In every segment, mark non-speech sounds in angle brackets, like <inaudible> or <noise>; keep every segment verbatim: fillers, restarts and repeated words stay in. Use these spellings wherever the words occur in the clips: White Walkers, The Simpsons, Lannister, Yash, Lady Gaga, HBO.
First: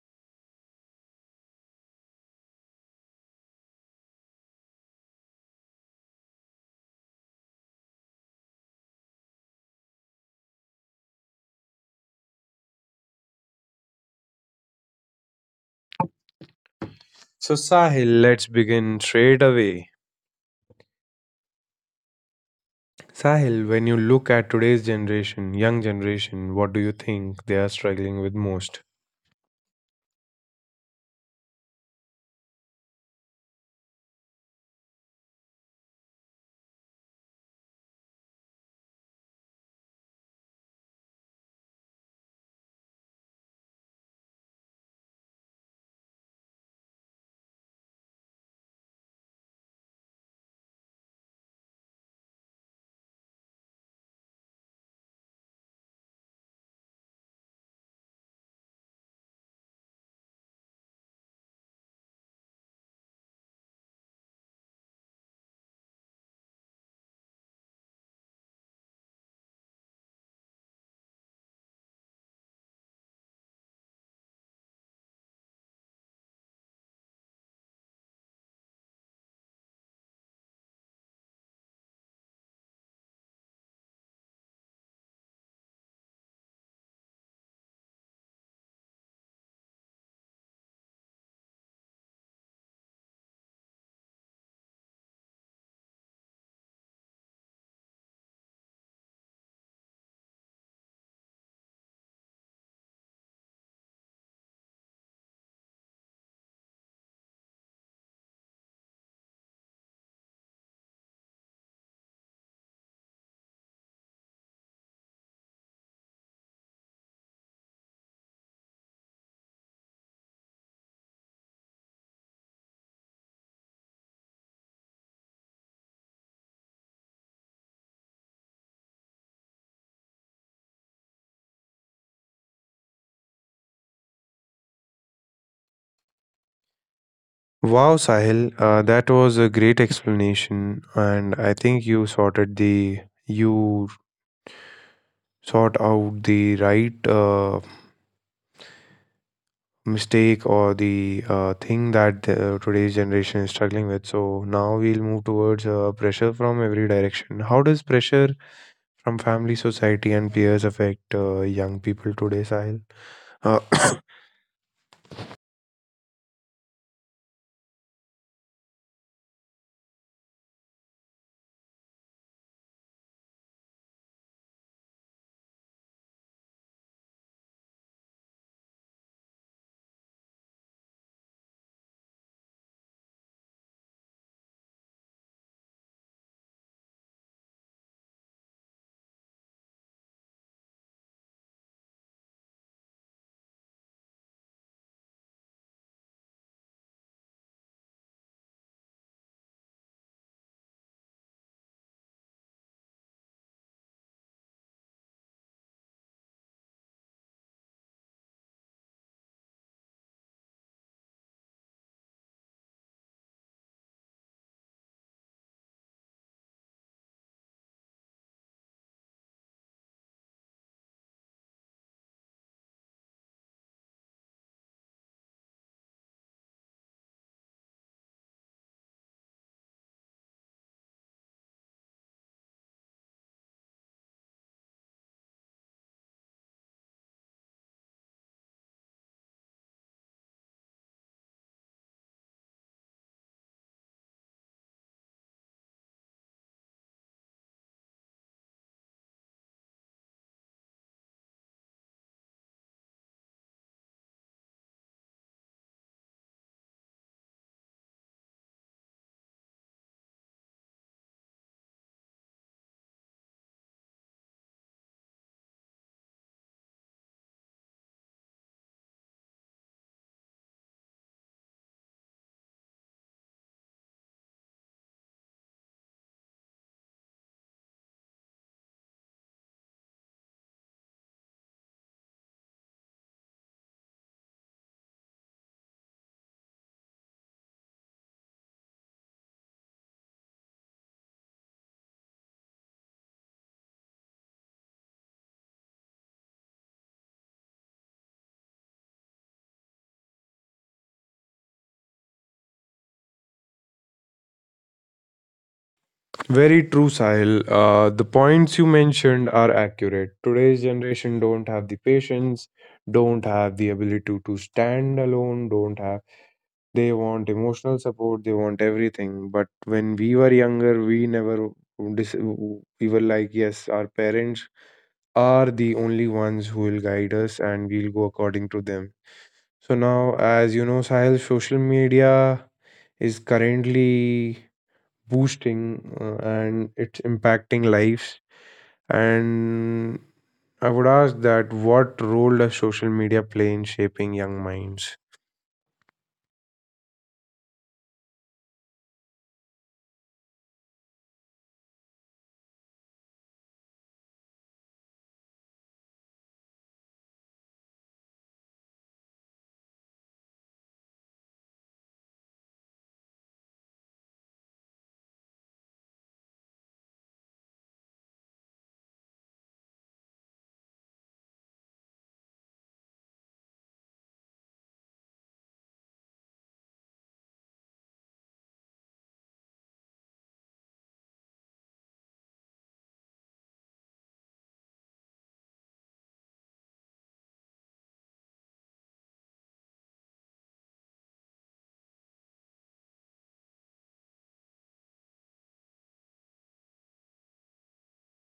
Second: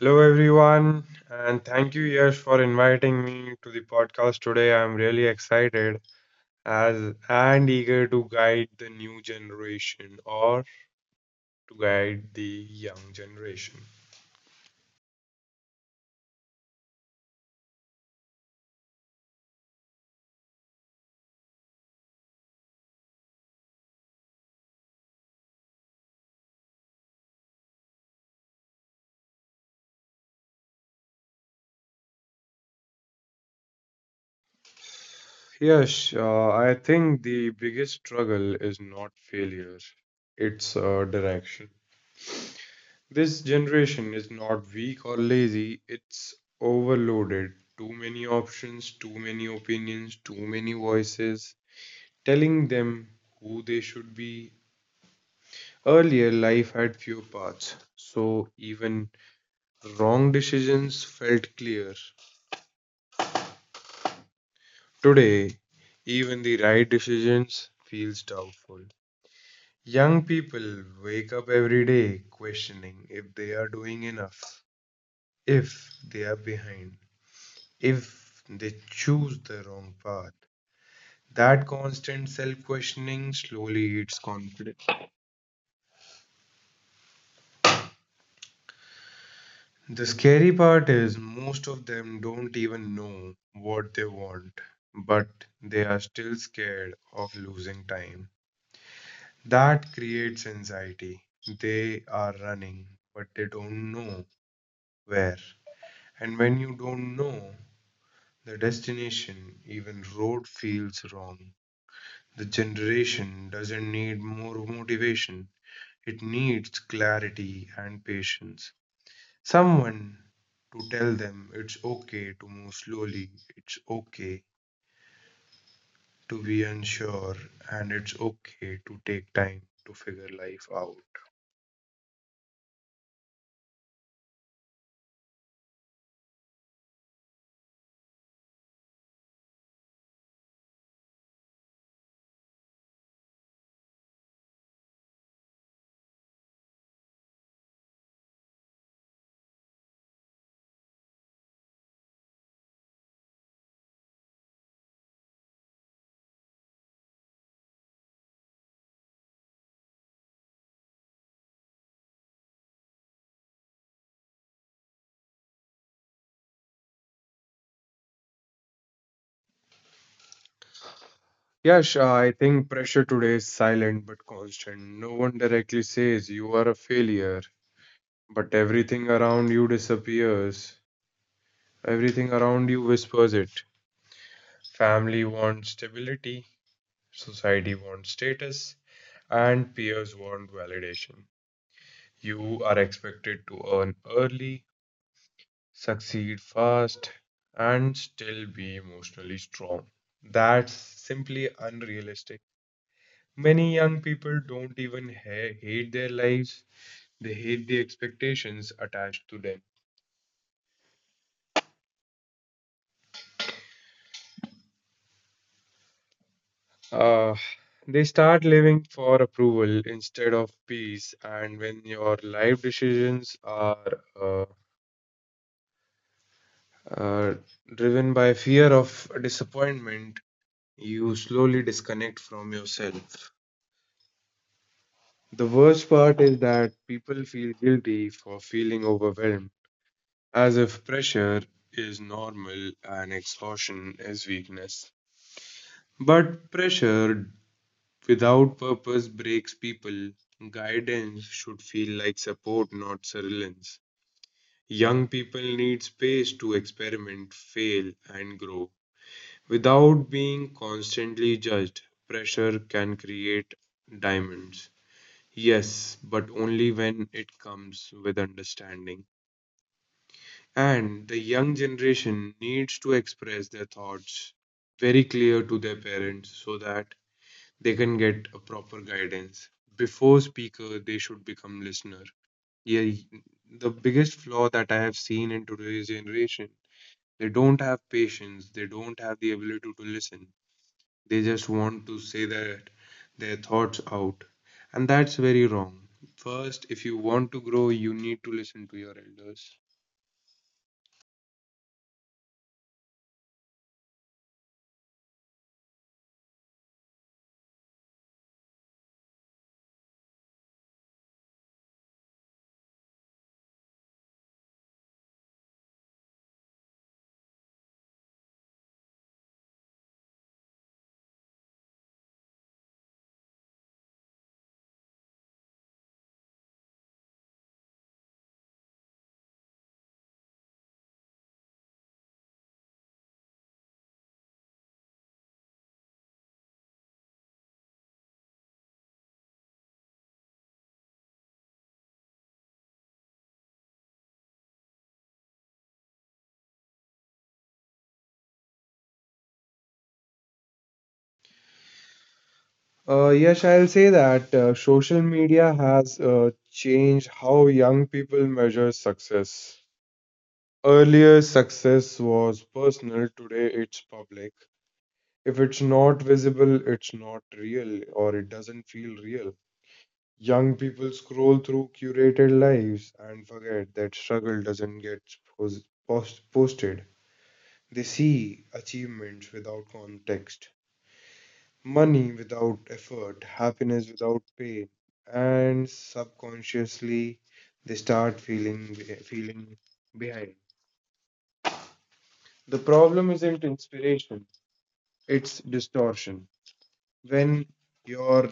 Hello, everyone, and thank you, Yash, for inviting me to the podcast today. I'm really excited as and eager to guide the new generation or to guide the young generation. So, Sahil, let's begin straight away. Sahil, when you look at today's generation, young generation, what do you think they are struggling with most? Yes, uh, I think the biggest struggle is not failure, it's uh, direction. This generation is not weak or lazy, it's overloaded. Too many options, too many opinions, too many voices telling them who they should be. Earlier, life had few paths, so even wrong decisions felt clear. Today, even the right decisions feels doubtful. Young people wake up every day questioning if they are doing enough, if they are behind, if they choose the wrong path. That constant self questioning slowly eats confidence. The scary part is most of them don't even know what they want, but they are still scared of losing time. That creates anxiety. They are running, but they don't know where. And when you don't know the destination, even road feels wrong. The generation doesn't need more motivation. It needs clarity and patience. Someone to tell them it's okay to move slowly, it's okay to be unsure, and it's okay to take time to figure life out. Wow, Sahil, uh, that was a great explanation, and I think you sorted the you sort out the right uh, mistake or the uh, thing that uh, today's generation is struggling with. So now we'll move towards uh, pressure from every direction. How does pressure from family, society, and peers affect uh, young people today, Sahil? Uh, <coughs> Yash, I think pressure today is silent but constant. No one directly says you are a failure, but everything around you disappears. Everything around you whispers it. Family wants stability, society wants status, and peers want validation. You are expected to earn early, succeed fast, and still be emotionally strong. That's simply unrealistic. Many young people don't even ha- hate their lives, they hate the expectations attached to them. Uh, they start living for approval instead of peace, and when your life decisions are uh, uh, driven by fear of disappointment, you slowly disconnect from yourself. The worst part is that people feel guilty for feeling overwhelmed, as if pressure is normal and exhaustion is weakness. But pressure without purpose breaks people. Guidance should feel like support, not surveillance. Young people need space to experiment, fail, and grow. Without being constantly judged, pressure can create diamonds. Yes, but only when it comes with understanding. And the young generation needs to express their thoughts very clear to their parents so that they can get a proper guidance. Before speaker, they should become listener. Yeah, the biggest flaw that I have seen in today's generation, they don't have patience, they don't have the ability to listen. They just want to say that their thoughts out, and that's very wrong. First, if you want to grow, you need to listen to your elders. Very true, Sahil. Uh, the points you mentioned are accurate. Today's generation don't have the patience, don't have the ability to, to stand alone, don't have. They want emotional support, they want everything. But when we were younger, we never. dis- We were like, yes, our parents are the only ones who will guide us and we'll go according to them. So now, as you know, Sahil, social media is currently boosting uh, and it's impacting lives. And I would ask that what role does social media play in shaping young minds? Uh, yes, I'll say that uh, social media has uh, changed how young people measure success. Earlier, success was personal; today, it's public. If it's not visible, it's not real, or it doesn't feel real. Young people scroll through curated lives and forget that struggle doesn't get pos- post- posted. They see achievements without context, money without effort, happiness without pain, and subconsciously they start feeling feeling behind. The problem isn't inspiration, it's distortion. When your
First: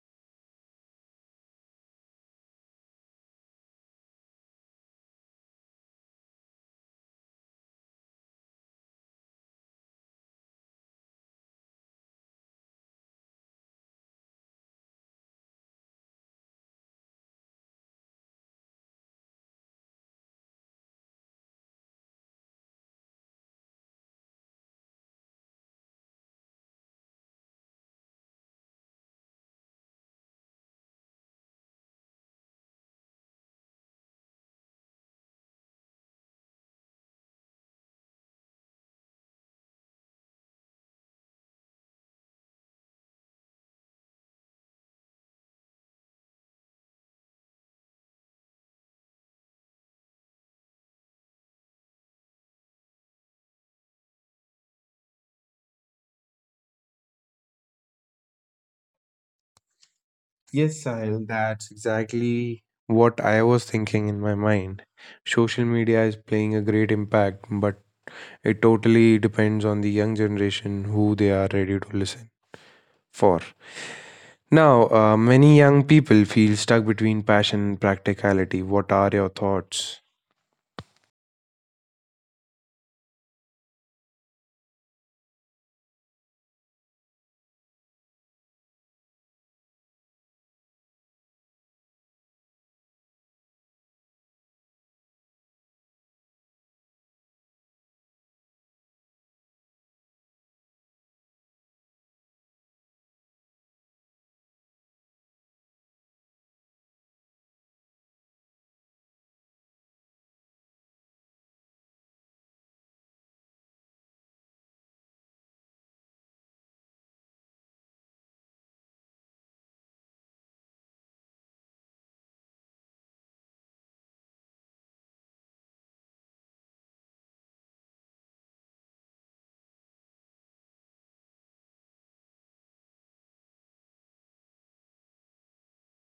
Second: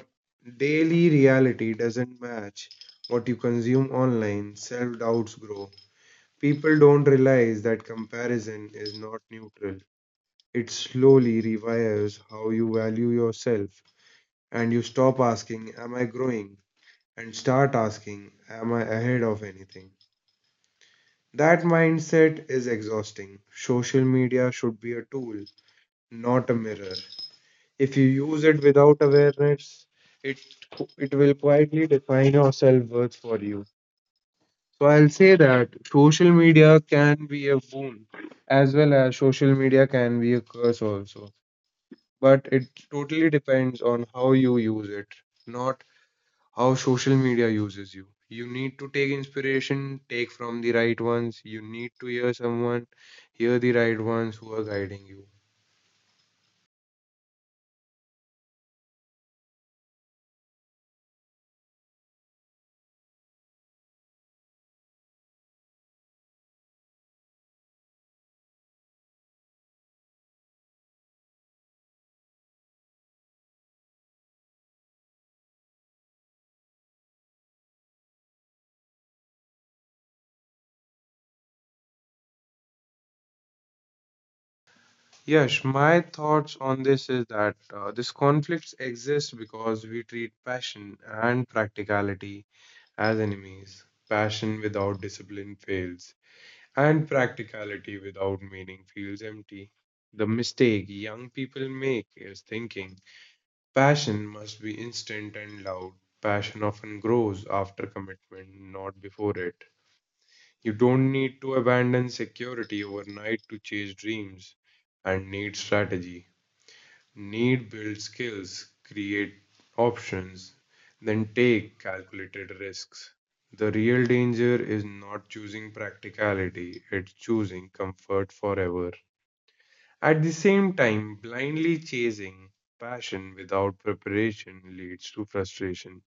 daily reality doesn't match what you consume online, self doubts grow. People don't realize that comparison is not neutral. It slowly rewires how you value yourself, and you stop asking, am I growing? And start asking, am I ahead of anything? That mindset is exhausting. Social media should be a tool, not a mirror. If you use it without awareness, it, it will quietly define your self worth for you. So I'll say that social media can be a boon as well as social media can be a curse also. But it totally depends on how you use it, not how social media uses you. You need to take inspiration, take from the right ones. You need to hear someone, hear the right ones who are guiding you. Yes, Sahil, that's exactly what I was thinking in my mind. Social media is playing a great impact, but it totally depends on the young generation who they are ready to listen for. Now, uh, many young people feel stuck between passion and practicality. What are your thoughts? Yes, my thoughts on this is that uh, this conflicts exist because we treat passion and practicality as enemies. Passion without discipline fails, and practicality without meaning feels empty. The mistake young people make is thinking passion must be instant and loud. Passion often grows after commitment, not before it. You don't need to abandon security overnight to chase dreams and need strategy. Need build skills, create options, then take calculated risks. The real danger is not choosing practicality, it's choosing comfort forever. At the same time, blindly chasing passion without preparation leads to frustration.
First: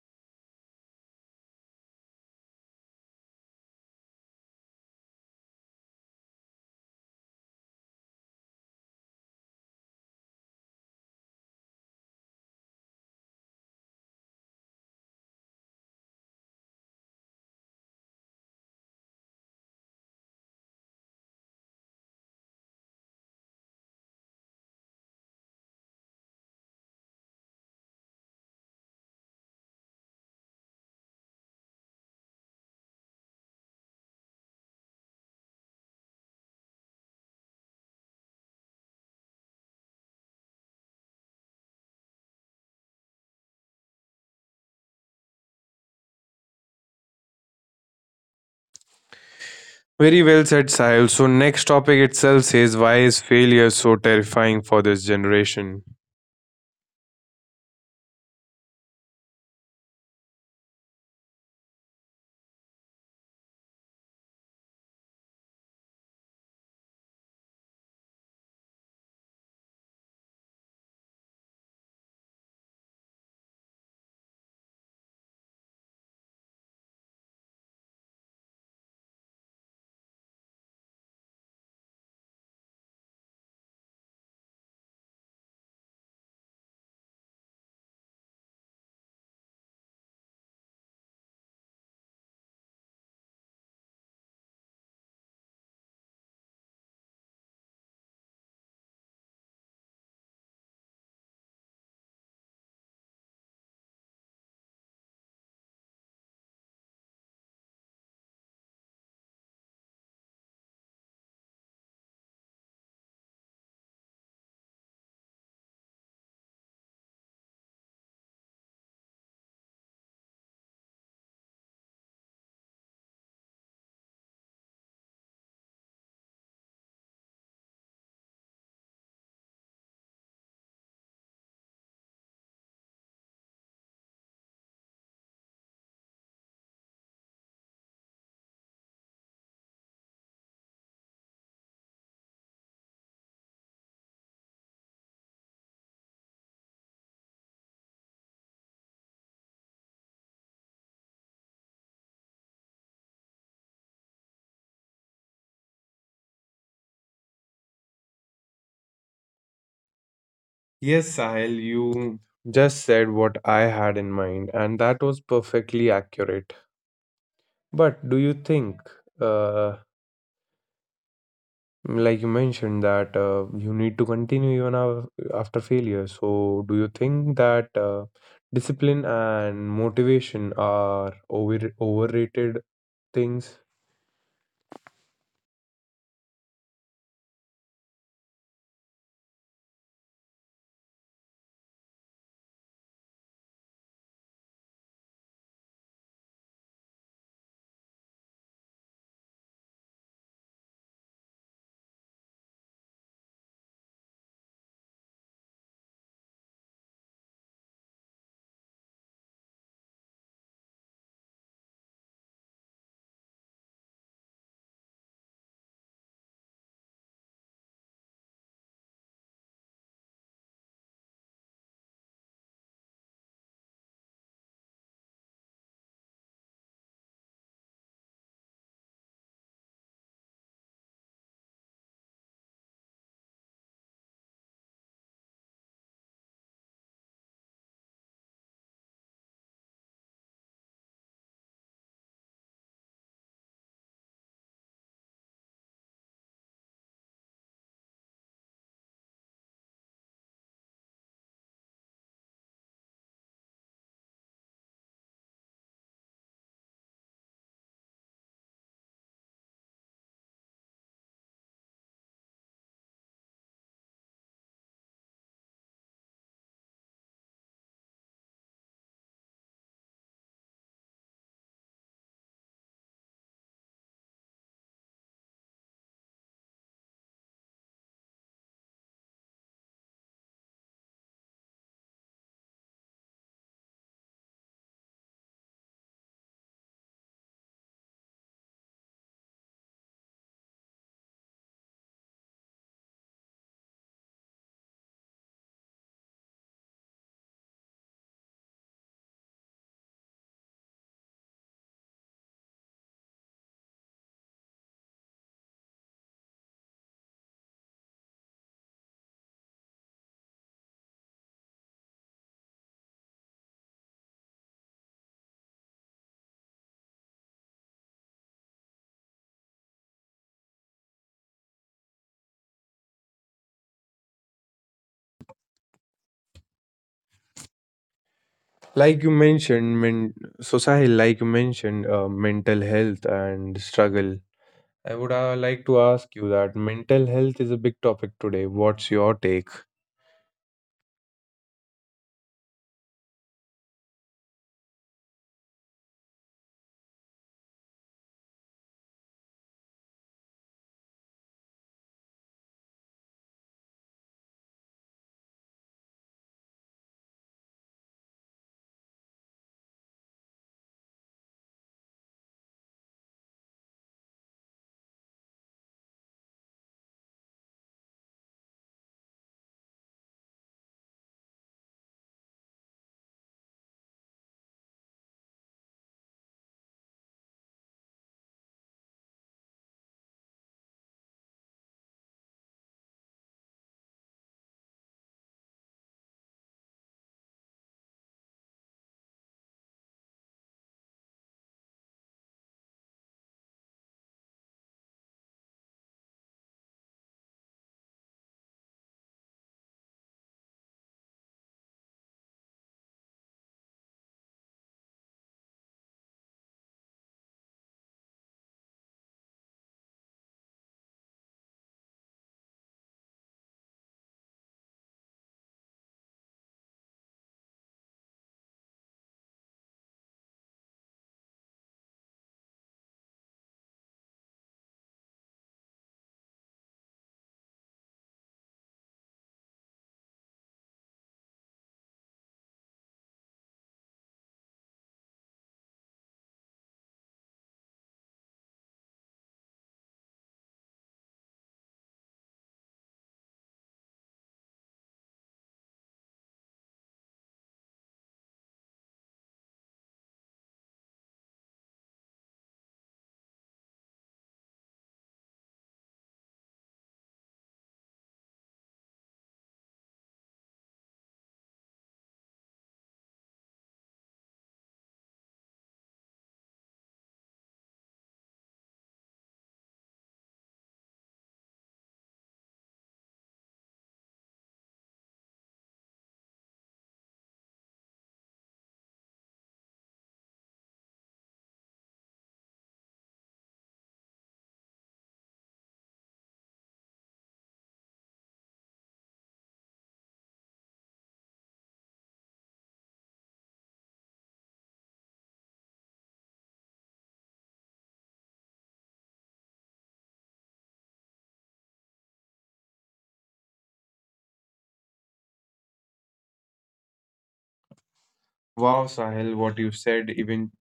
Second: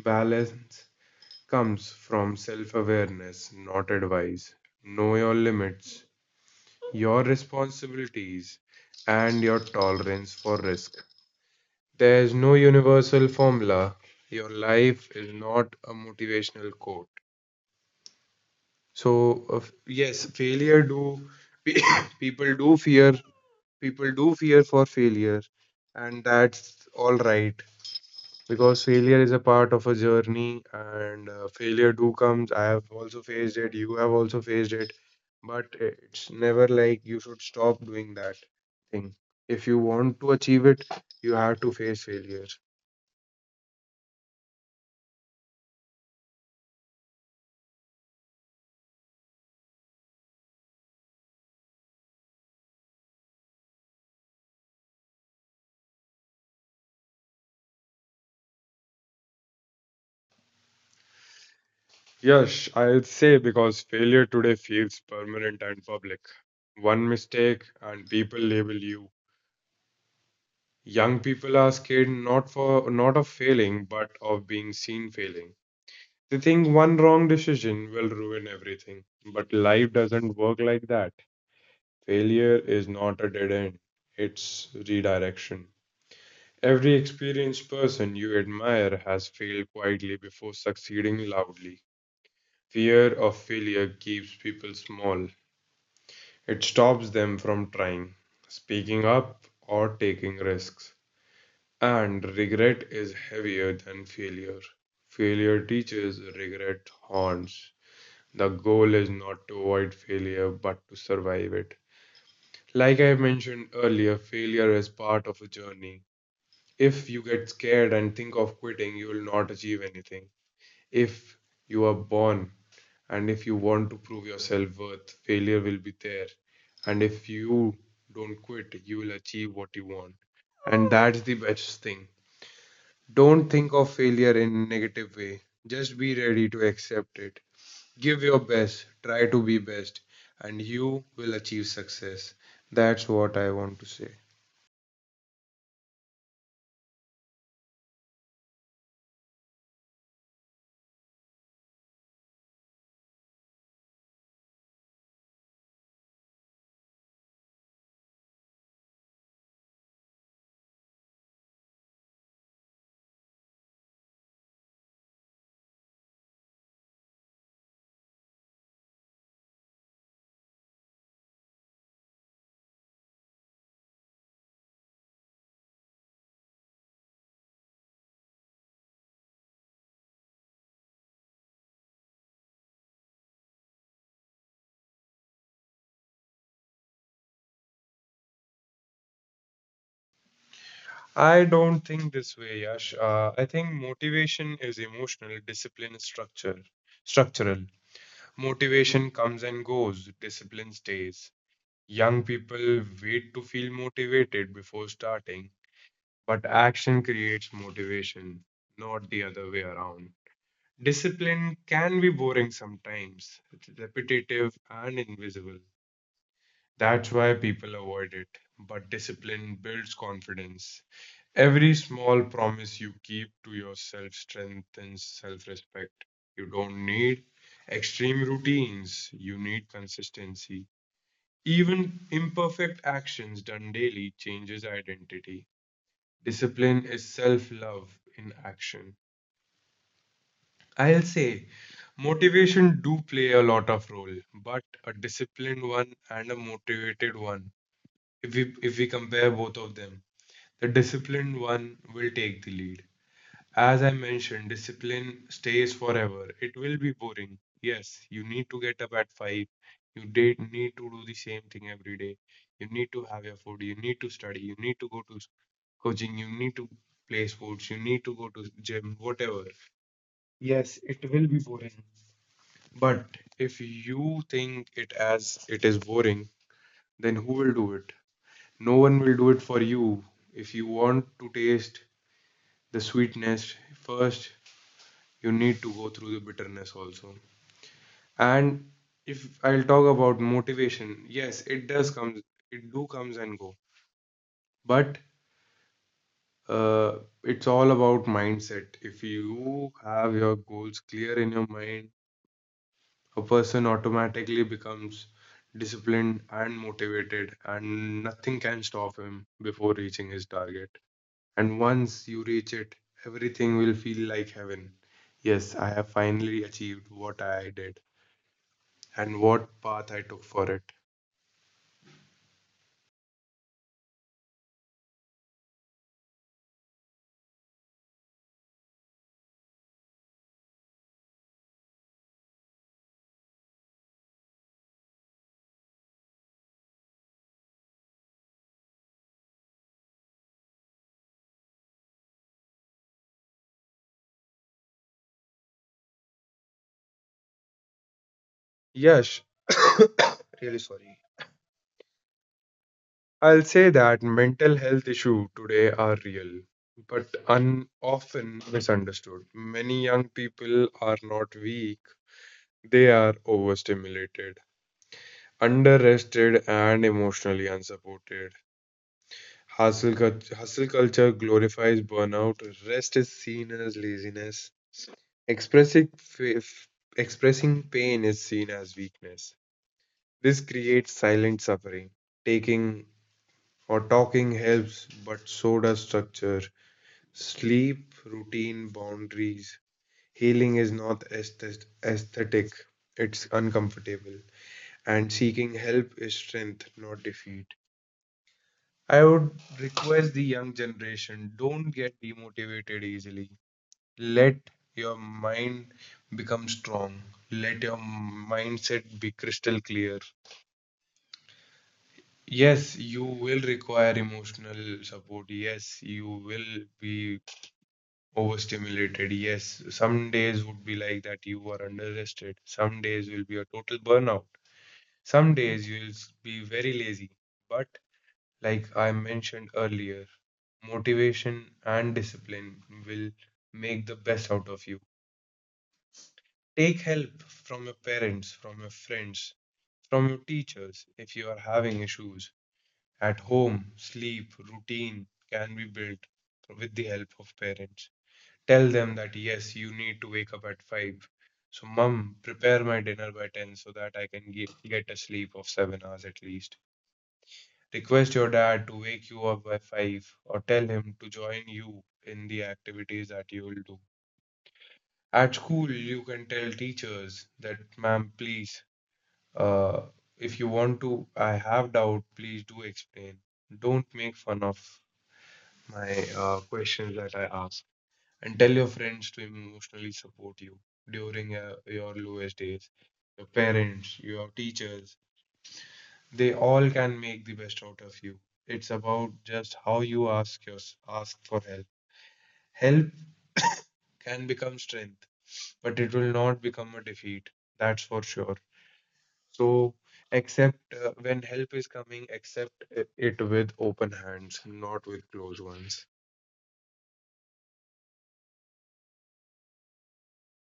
Balance comes from self awareness, not advice. Know your limits, your responsibilities, and your tolerance for risk. There's no universal formula. Your life is not a motivational quote. So uh, yes, failure do <coughs> people do fear people do fear for failure, and that's all right because failure is a part of a journey, and uh, failure do comes. I have also faced it. You have also faced it, but it's never like you should stop doing that thing. If you want to achieve it, you have to face failure. Very well said, Sahil. So, next topic itself says, why is failure so terrifying for this generation? Yes, I'll say because failure today feels permanent and public. One mistake and people label you. Young people are scared not for not of failing, but of being seen failing. They think one wrong decision will ruin everything. But life doesn't work like that. Failure is not a dead end, it's redirection. Every experienced person you admire has failed quietly before succeeding loudly. Fear of failure keeps people small. It stops them from trying, speaking up, or taking risks. And regret is heavier than failure. Failure teaches, regret haunts. The goal is not to avoid failure but to survive it. Like I mentioned earlier, failure is part of a journey. If you get scared and think of quitting, you will not achieve anything. If you are born and if you want to prove your self worth, failure will be there. And if you don't quit, you will achieve what you want. And that's the best thing. Don't think of failure in a negative way. Just be ready to accept it. Give your best, try to be best, and you will achieve success. That's what I want to say. Yes, Sahil, you just said what I had in mind, and that was perfectly accurate. But do you think, uh, like you mentioned, that uh, you need to continue even af- after failure? So, do you think that uh, discipline and motivation are over- overrated things? I don't think this way, Yash. Uh, I think motivation is emotional, discipline is structure, structural. Motivation comes and goes, discipline stays. Young people wait to feel motivated before starting, but action creates motivation, not the other way around. Discipline can be boring sometimes, repetitive and invisible. That's why people avoid it. But discipline builds confidence. Every small promise you keep to yourself strengthens self respect. You don't need extreme routines, you need consistency. Even imperfect actions done daily changes identity. Discipline is self love in action. I'll say motivation do play a lot of role, but a disciplined one and a motivated one, if we if we compare both of them, the disciplined one will take the lead. As I mentioned, discipline stays forever. It will be boring. Yes, you need to get up at five, you did need to do the same thing every day, you need to have your food, you need to study, you need to go to coaching, you need to play sports, you need to go to gym, whatever. Yes, it will be boring, but if you think it as it is boring, then who will do it? No one will do it for you. If you want to taste the sweetness, first you need to go through the bitterness also. And if I'll talk about motivation, yes, it does comes, it do comes and go. But uh, it's all about mindset. If you have your goals clear in your mind, a person automatically becomes disciplined and motivated, and nothing can stop him before reaching his target. And once you reach it, everything will feel like heaven. Yes, I have finally achieved what I did and what path I took for it. Like you mentioned, men- society, like you mentioned, uh, mental health and struggle. I would uh, like to ask you that mental health is a big topic today. What's your take? Yes, <coughs> really sorry. I'll say that mental health issues today are real, but un- often misunderstood. Many young people are not weak, they are overstimulated, underrested, and emotionally unsupported. Hustle, cult- hustle culture glorifies burnout. Rest is seen as laziness. Expressing, fa- f- Expressing pain is seen as weakness. This creates silent suffering. Taking or talking helps, but so does structure. Sleep, routine, boundaries. Healing is not aesthet- aesthetic, it's uncomfortable. And seeking help is strength, not defeat. I would request the young generation don't get demotivated easily. Let your mind become strong. Let your mindset be crystal clear. Yes, you will require emotional support. Yes, you will be overstimulated. Yes, some days would be like that you are under rested. Some days will be a total burnout. Some days you will be very lazy. But like I mentioned earlier, motivation and discipline will make the best out of you. Take help from your parents, from your friends, from your teachers if you are having issues. At home, sleep, routine can be built with the help of parents. Tell them that yes, you need to wake up at five. So, mum, prepare my dinner by ten so that I can get, get a sleep of seven hours at least. Request your dad to wake you up by five or tell him to join you in the activities that you will do. At school, you can tell teachers that, ma'am, please, uh, if you want to, I have doubt, please do explain. Don't make fun of my uh, questions that I ask. And tell your friends to emotionally support you during uh, your lowest days. Your parents, your teachers, They all can make the best out of you. It's about just how you ask yours, ask for help. Help can become strength, but it will not become a defeat. That's for sure. So accept uh, when help is coming, accept it with open hands, not with closed ones. Wow, Sahil, what you said even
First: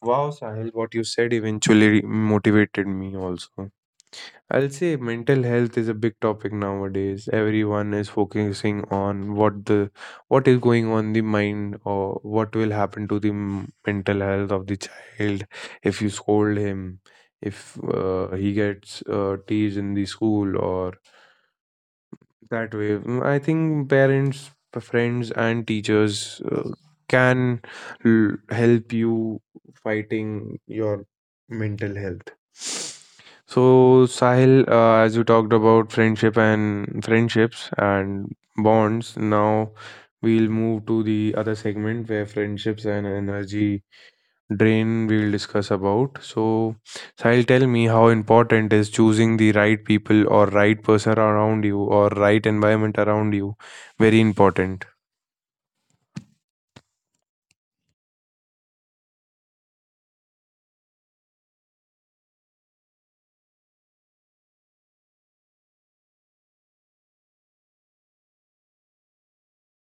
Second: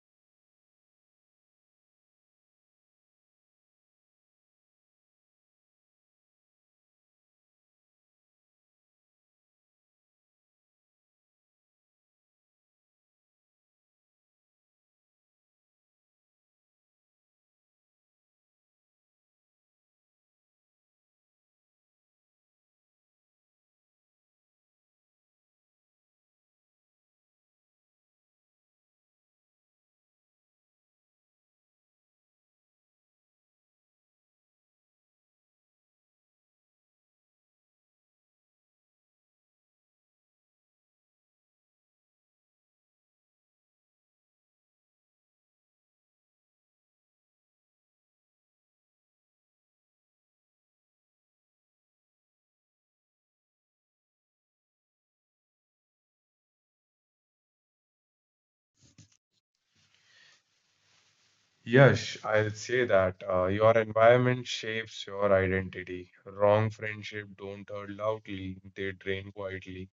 wow, Sahil, what you said eventually motivated me also. I'll say mental health is a big topic nowadays. Everyone is focusing on what the what is going on in the mind or what will happen to the m- mental health of the child if you scold him, if uh, he gets uh, teased in the school or that way. Mm, I think parents, p- friends, and teachers uh, can l- help you fighting your mental health. So Sahil, uh, as you talked about friendship and friendships and bonds, now we'll move to the other segment where friendships and energy drain we'll discuss about. So Sahil, tell me, how important is choosing the right people or right person around you or right environment around you? Very important. Yes, I'll say that uh, your environment shapes your identity. Wrong friendship don't hurt loudly, they drain quietly.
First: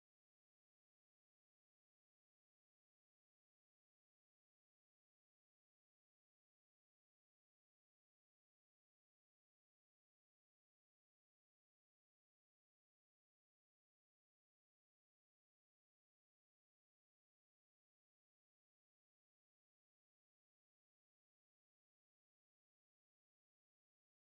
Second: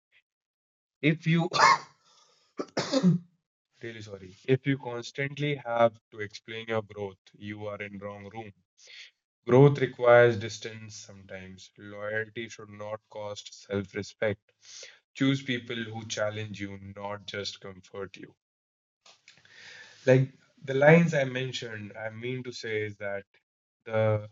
If you <coughs> Really sorry. If you constantly have to explain your growth, you are in wrong room. Growth requires distance sometimes. Loyalty should not cost self-respect. Choose people who challenge you, not just comfort you. Like the lines I mentioned, I mean to say is that the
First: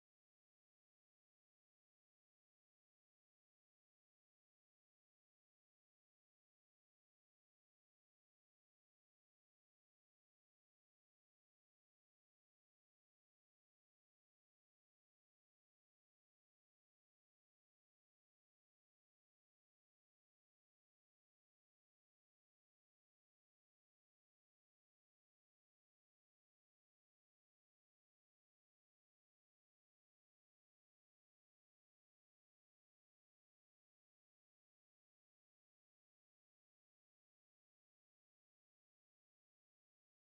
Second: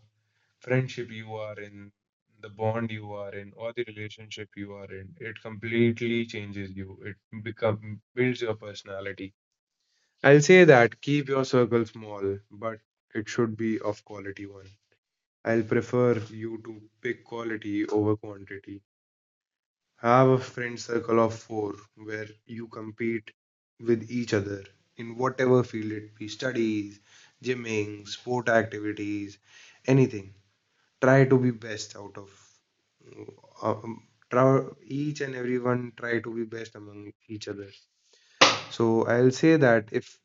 friendship you are in, the bond you are in, or the relationship you are in, it completely changes you. It become builds your personality. I'll say that keep your circle small, but it should be of quality one. I'll prefer you to pick quality over quantity. Have a friend circle of four where you compete with each other in whatever field it be studies, gymming, sport activities, anything. Try to be best out of uh, um, try, each and everyone try to be best among each other. So I'll say that if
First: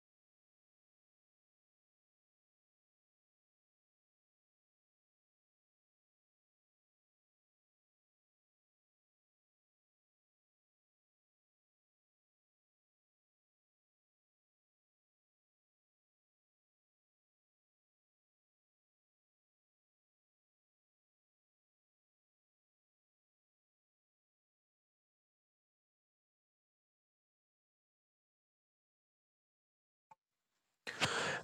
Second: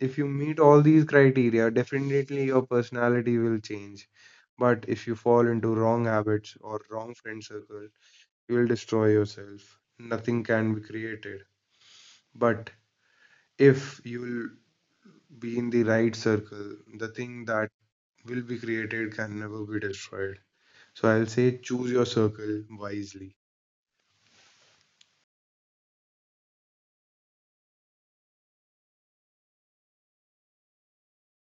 if you meet all these criteria, definitely your personality will change. But if you fall into wrong habits or wrong friend circle, you will destroy yourself. Nothing can be created. But if you'll be in the right circle, the thing that will be created can never be destroyed. So I'll say choose your circle wisely.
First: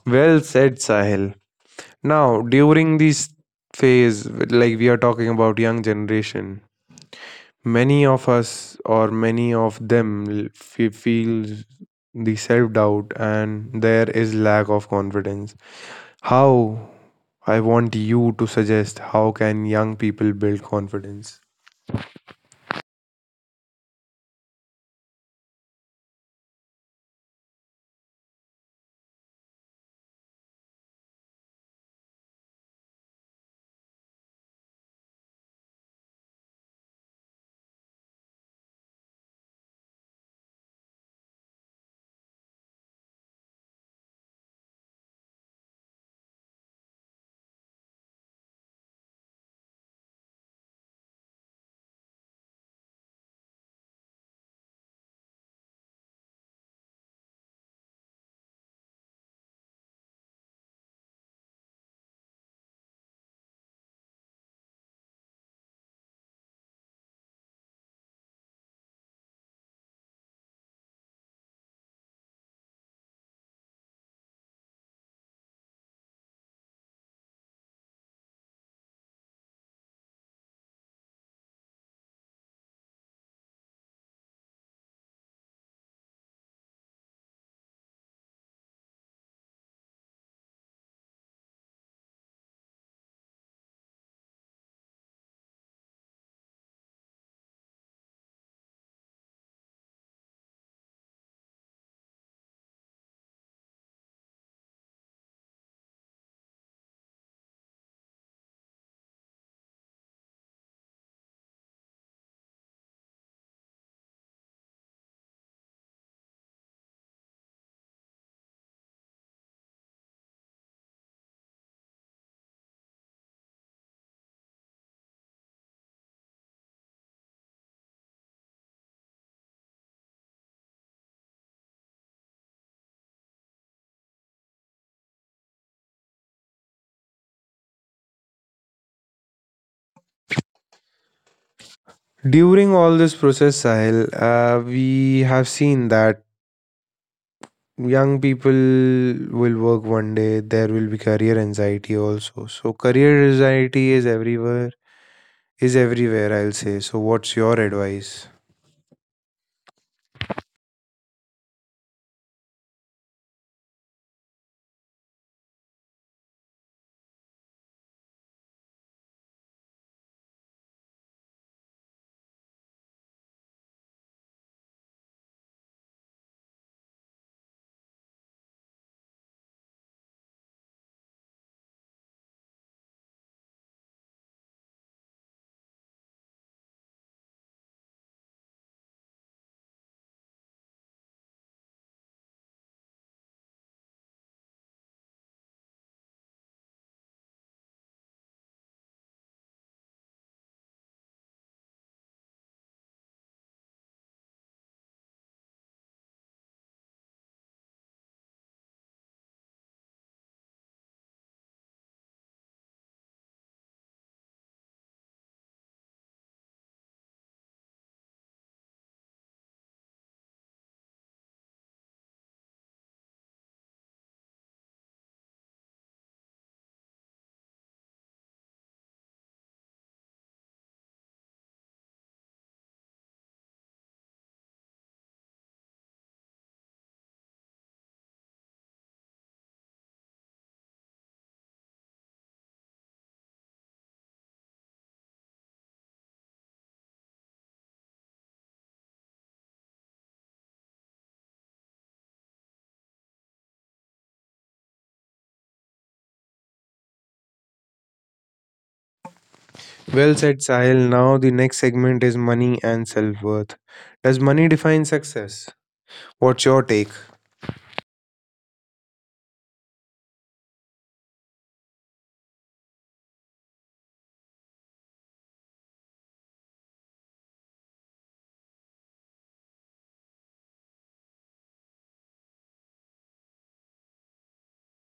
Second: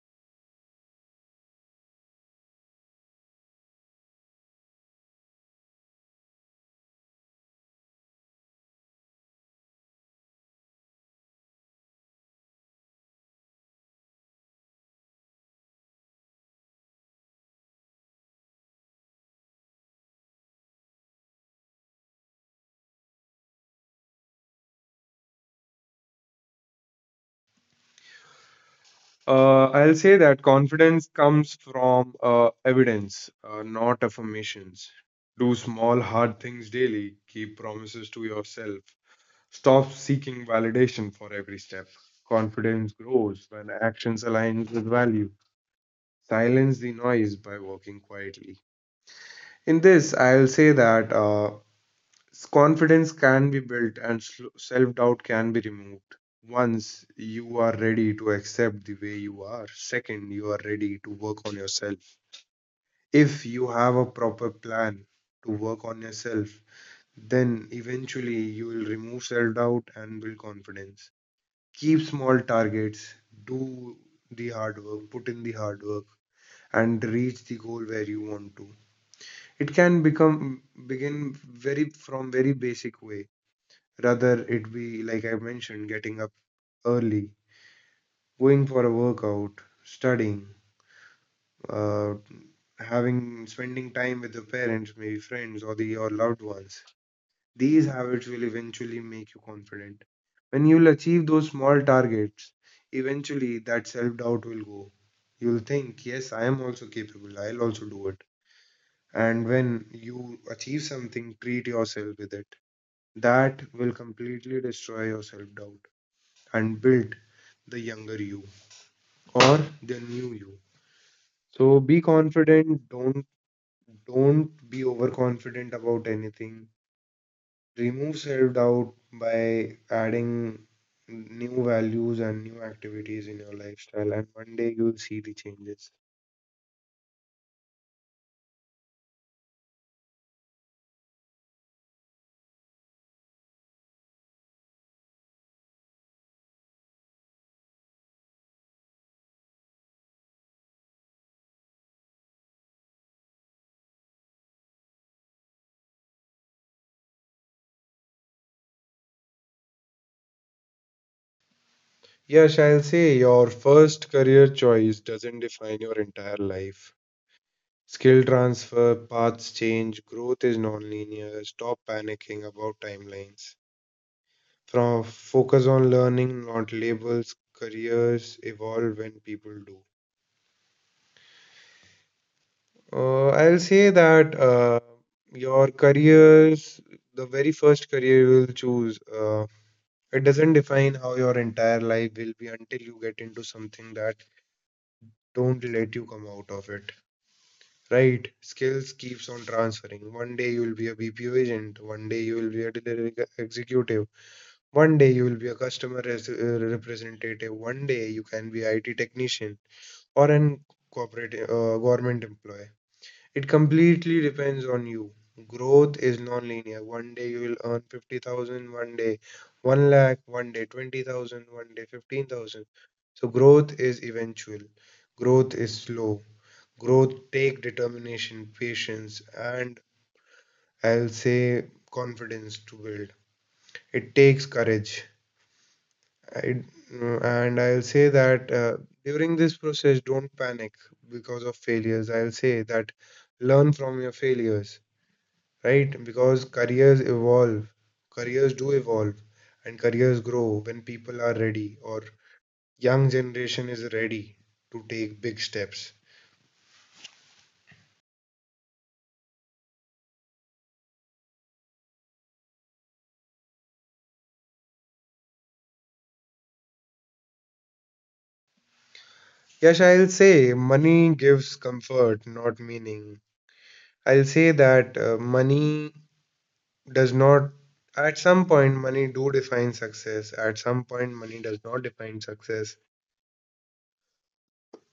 Well said, Sahil. Now during this phase, like we are talking about young generation, many of us or many of them f- feel the self doubt and there is lack of confidence. How? I want you to suggest, how can young people build confidence? Uh, I'll say that confidence comes from uh, evidence, uh, not affirmations. Do small, hard things daily. Keep promises to yourself. Stop seeking validation for every step. Confidence grows when actions align with value. Silence the noise by working quietly. In this, I'll say that uh, Confidence can be built and self doubt can be removed. Once you are ready to accept the way you are, second, you are ready to work on yourself. If you have a proper plan to work on yourself, then eventually you will remove self doubt and build confidence. Keep small targets, do the hard work, put in the hard work, and reach the goal where you want to. It can become begin very from very basic way. Rather, it be like I mentioned, getting up early, going for a workout, studying, uh, having spending time with the parents, maybe friends or the your loved ones. These habits will eventually make you confident. When you'll achieve those small targets, eventually that self-doubt will go. You'll think, yes, I am also capable, I'll also do it. And when you achieve something, treat yourself with it. That will completely destroy your self-doubt, and build the younger you or the new you. So be confident. Don't don't be overconfident about anything. Remove self-doubt by adding new values and new activities in your lifestyle, and one day you'll see the changes. During all this process, Sahil, uh, we have seen that young people will work one day. There will be career anxiety also. So career anxiety is everywhere. Is everywhere, I'll say. So what's your advice? Yes, I'll say your first career choice doesn't define your entire life. Skill transfer, paths change, growth is non-linear. Stop panicking about timelines. From focus on learning, not labels. Careers evolve when people do. Uh, I'll say that uh, your careers, the very first career you will choose, uh, it doesn't define how your entire life will be until you get into something that don't let you come out of it. Right? Skills keeps on transferring. One day you will be a B P O agent. One day you will be a delivery ex- executive. One day you will be a customer res- uh, representative. One day you can be I T technician, or an corporate uh, government employee. It completely depends on you. Growth is non-linear. One day you will earn fifty thousand, one day one lakh, one day twenty thousand, one day fifteen thousand. So growth is eventual. Growth is slow. Growth take determination, patience, and I'll say confidence to build. It takes courage. I, and I'll say that uh, during this process, don't panic because of failures. I'll say that learn from your failures, right? Because careers evolve, careers do evolve, and careers grow when people are ready or young generation is ready to take big steps. Well said, Sahil. Now the next segment is money and self worth. Does money define success? What's your take? Yes, I'll say money gives comfort, not meaning. I'll say that uh, money does not at some point money do define success. At some point money does not define success.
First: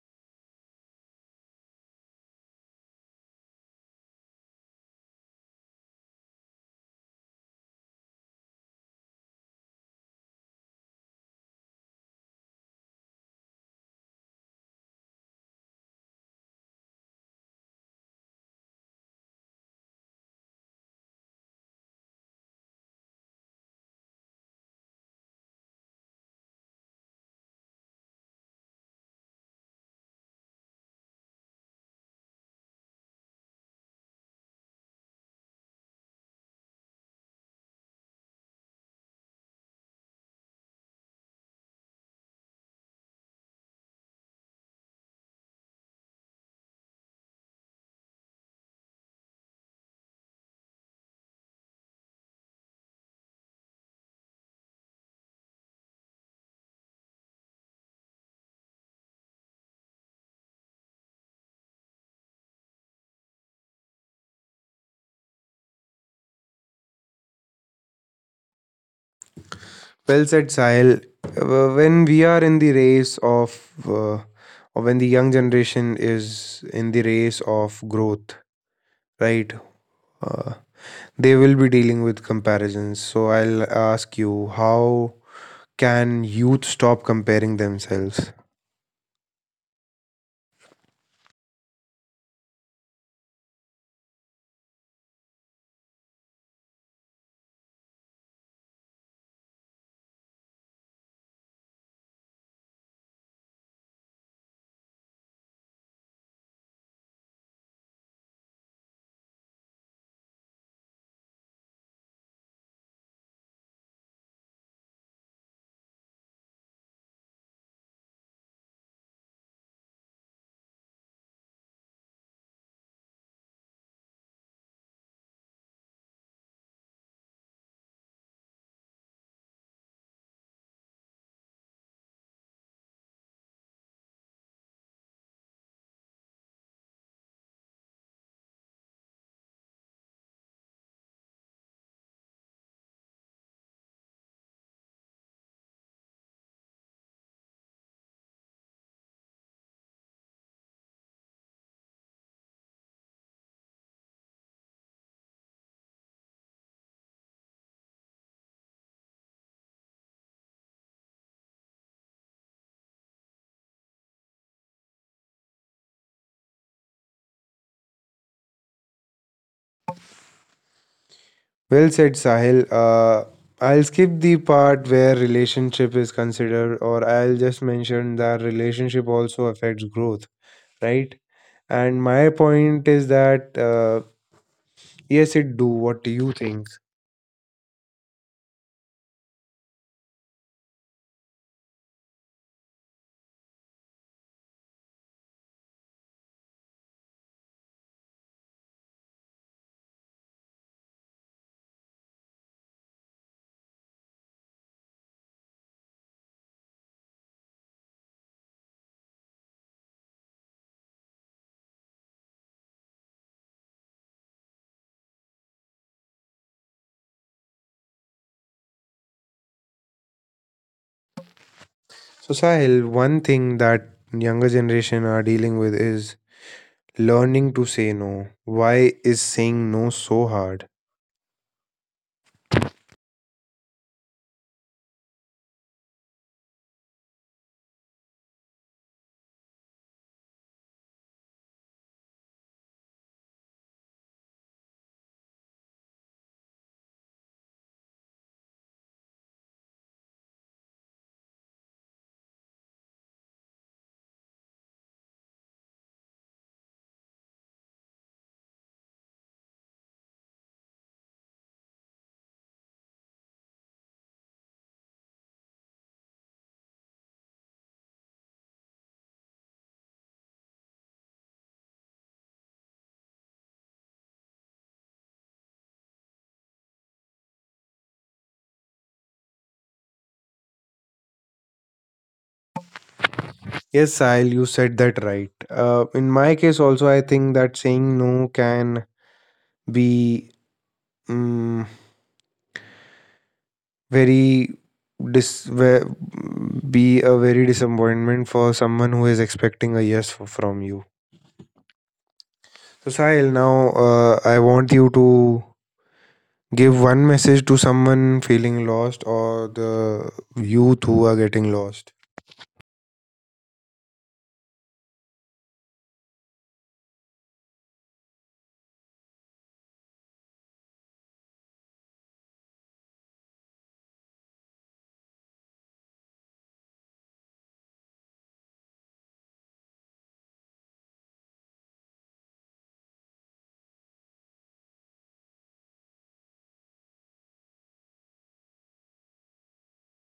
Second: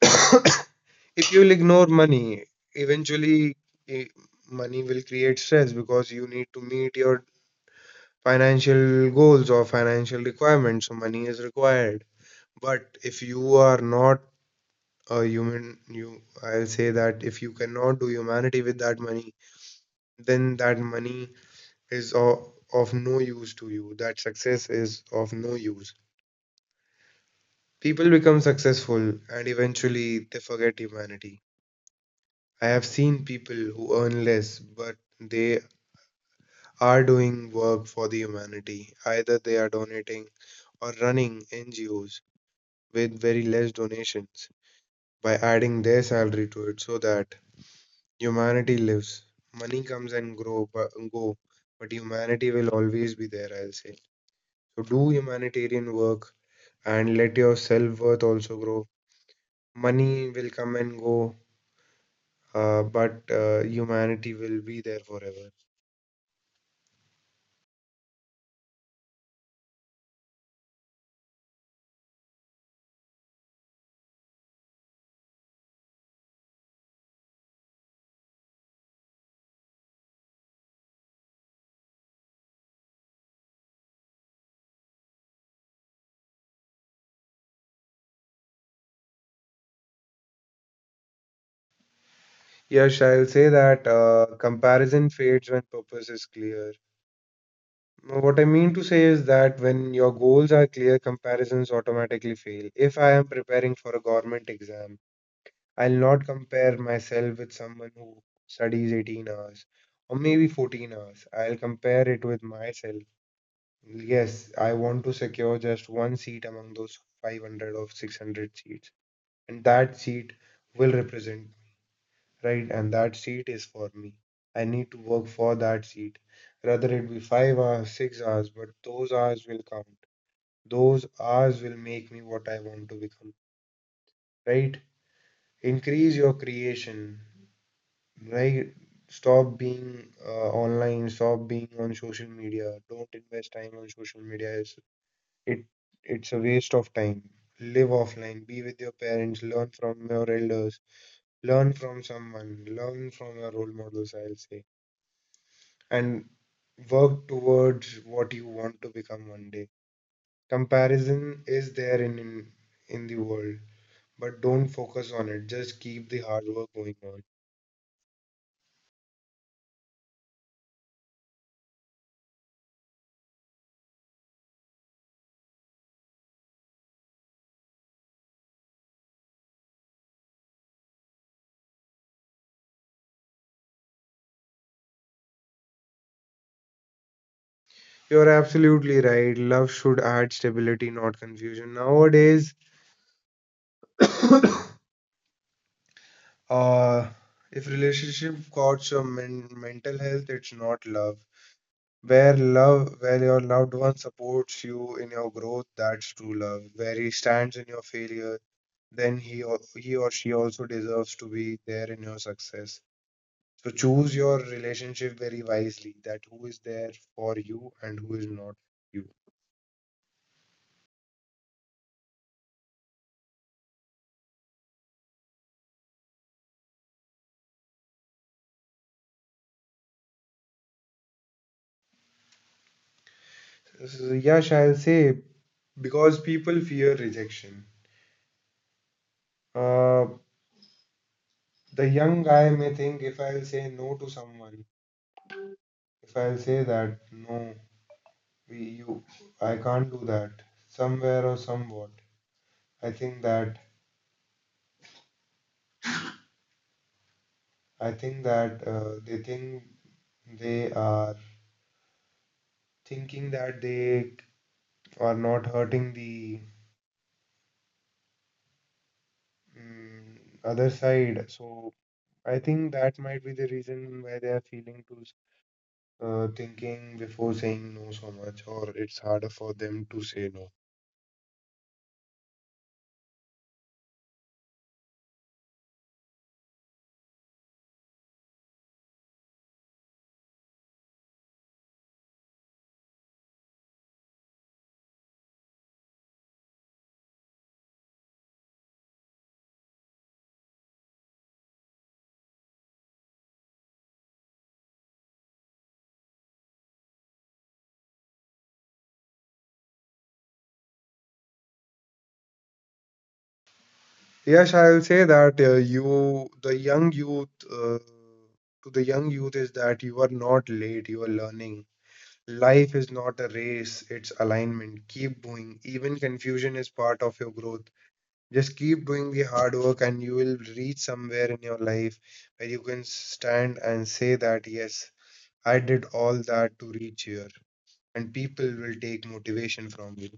<coughs> If you'll ignore money, eventually, eh, money will create stress because you need to meet your financial goals or financial requirements, so money is required. But if you are not a human, you I'll say that if you cannot do humanity with that money, then that money is of, of no use to you. That success is of no use. People become successful and eventually they forget humanity. I have seen people who earn less, but they are doing work for the humanity. Either they are donating or running N G Os with very less donations by adding their salary to it so that humanity lives. Money comes and grow but go, but humanity will always be there, I'll say. So do humanitarian work and let your self worth also grow. Money will come and go, uh, but uh, humanity will be there forever. Well said, Sahil. Uh, When we are in the race of, uh, or when the young generation is in the race of growth, right? Uh, they will be dealing with comparisons. So I'll ask you, how can youth stop comparing themselves? Yes, I'll say that uh, comparison fades when purpose is clear. What I mean to say is that when your goals are clear, comparisons automatically fail. If I am preparing for a government exam, I'll not compare myself with someone who studies eighteen hours or maybe fourteen hours. I'll compare it with myself. Yes, I want to secure just one seat among those five hundred or six hundred seats, and that seat will represent, right? And that seat is for me. I need to work for that seat. Rather it be five hours, six hours, but those hours will count. Those hours will make me what I want to become, right? Increase your creation, right? Stop being uh, online, stop being on social media. Don't invest time on social media. It's, it it's a waste of time. Live offline, be with your parents, learn from your elders, learn from someone, learn from your role models, I'll say, and work towards what you want to become one day. Comparison is there in, in in the world, but don't focus on it. Just keep the hard work going on. Well said, Sahil. Uh, I'll skip the part where relationship is considered, or I'll just mention that relationship also affects growth, right? And my point is that uh, yes, it do. What do you think? You're absolutely right. Love should add stability, not confusion. Nowadays, <coughs> uh, if relationship costs your men- mental health, it's not love. Where love, where your loved one supports you in your growth, that's true love. Where he stands in your failure, then he or he or she also deserves to be there in your success. So choose your relationship very wisely that who is there for you and who is not you. So Sahil, one thing that younger generation are dealing with is learning to say no. Why is saying no so hard? So, Yash, I'll say because people fear rejection. Uh, the young guy may think if I'll say no to someone, if I'll say that no, we, you, I can't do that somewhere or somewhat. I think that I think that uh, they think they are thinking that they or not hurting the mm, other side. So I think that might be the reason why they are feeling to s- uh, thinking before saying no so much, or it's harder for them to say no. Yes, Sahil, you said that right. Uh, in my case also, I think that saying no can be, um, very dis ve- be a very disappointment for someone who is expecting a yes f- from you. So Sahil, now uh, I want you to give one message to someone feeling lost or the youth who are getting lost. Yes, I will say that uh, you, the young youth, uh, to the young youth is that you are not late, you are learning. Life is not a race, it's alignment. Keep going. Even confusion is part of your growth. Just keep doing the hard work and you will reach somewhere in your life where you can stand and say that, yes, I did all that to reach here. And people will take motivation from you.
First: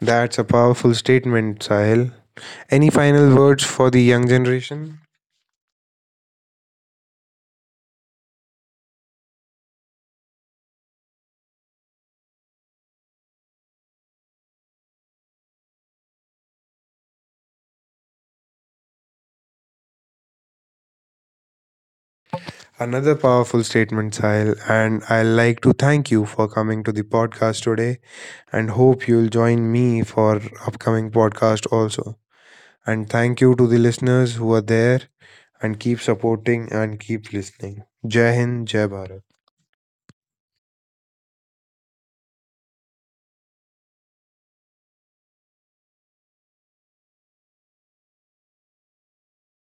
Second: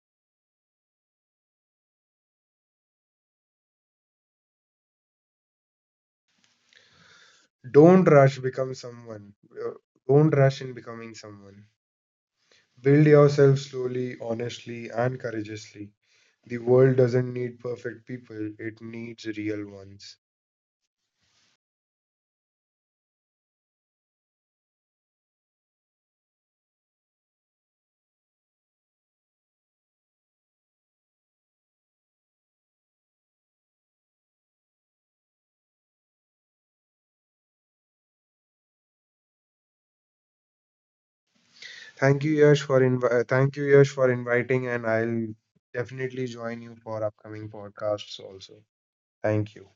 That's a powerful statement, Sahil. Any final words for the young generation? Don't rush become someone. Uh, Don't rush in becoming someone. Build yourself slowly, honestly, and courageously. The world doesn't need perfect people, it needs real ones. Another powerful statement, Sahil, and I like to thank you for coming to the podcast today and hope you'll join me for upcoming podcast also. And thank you to the listeners who are there and keep supporting and keep listening. Jai Hind, Jai Bharat. Thank you, Yash, for invi- uh, thank you, Yash, for inviting, and I'll definitely join you for upcoming podcasts also. Thank you.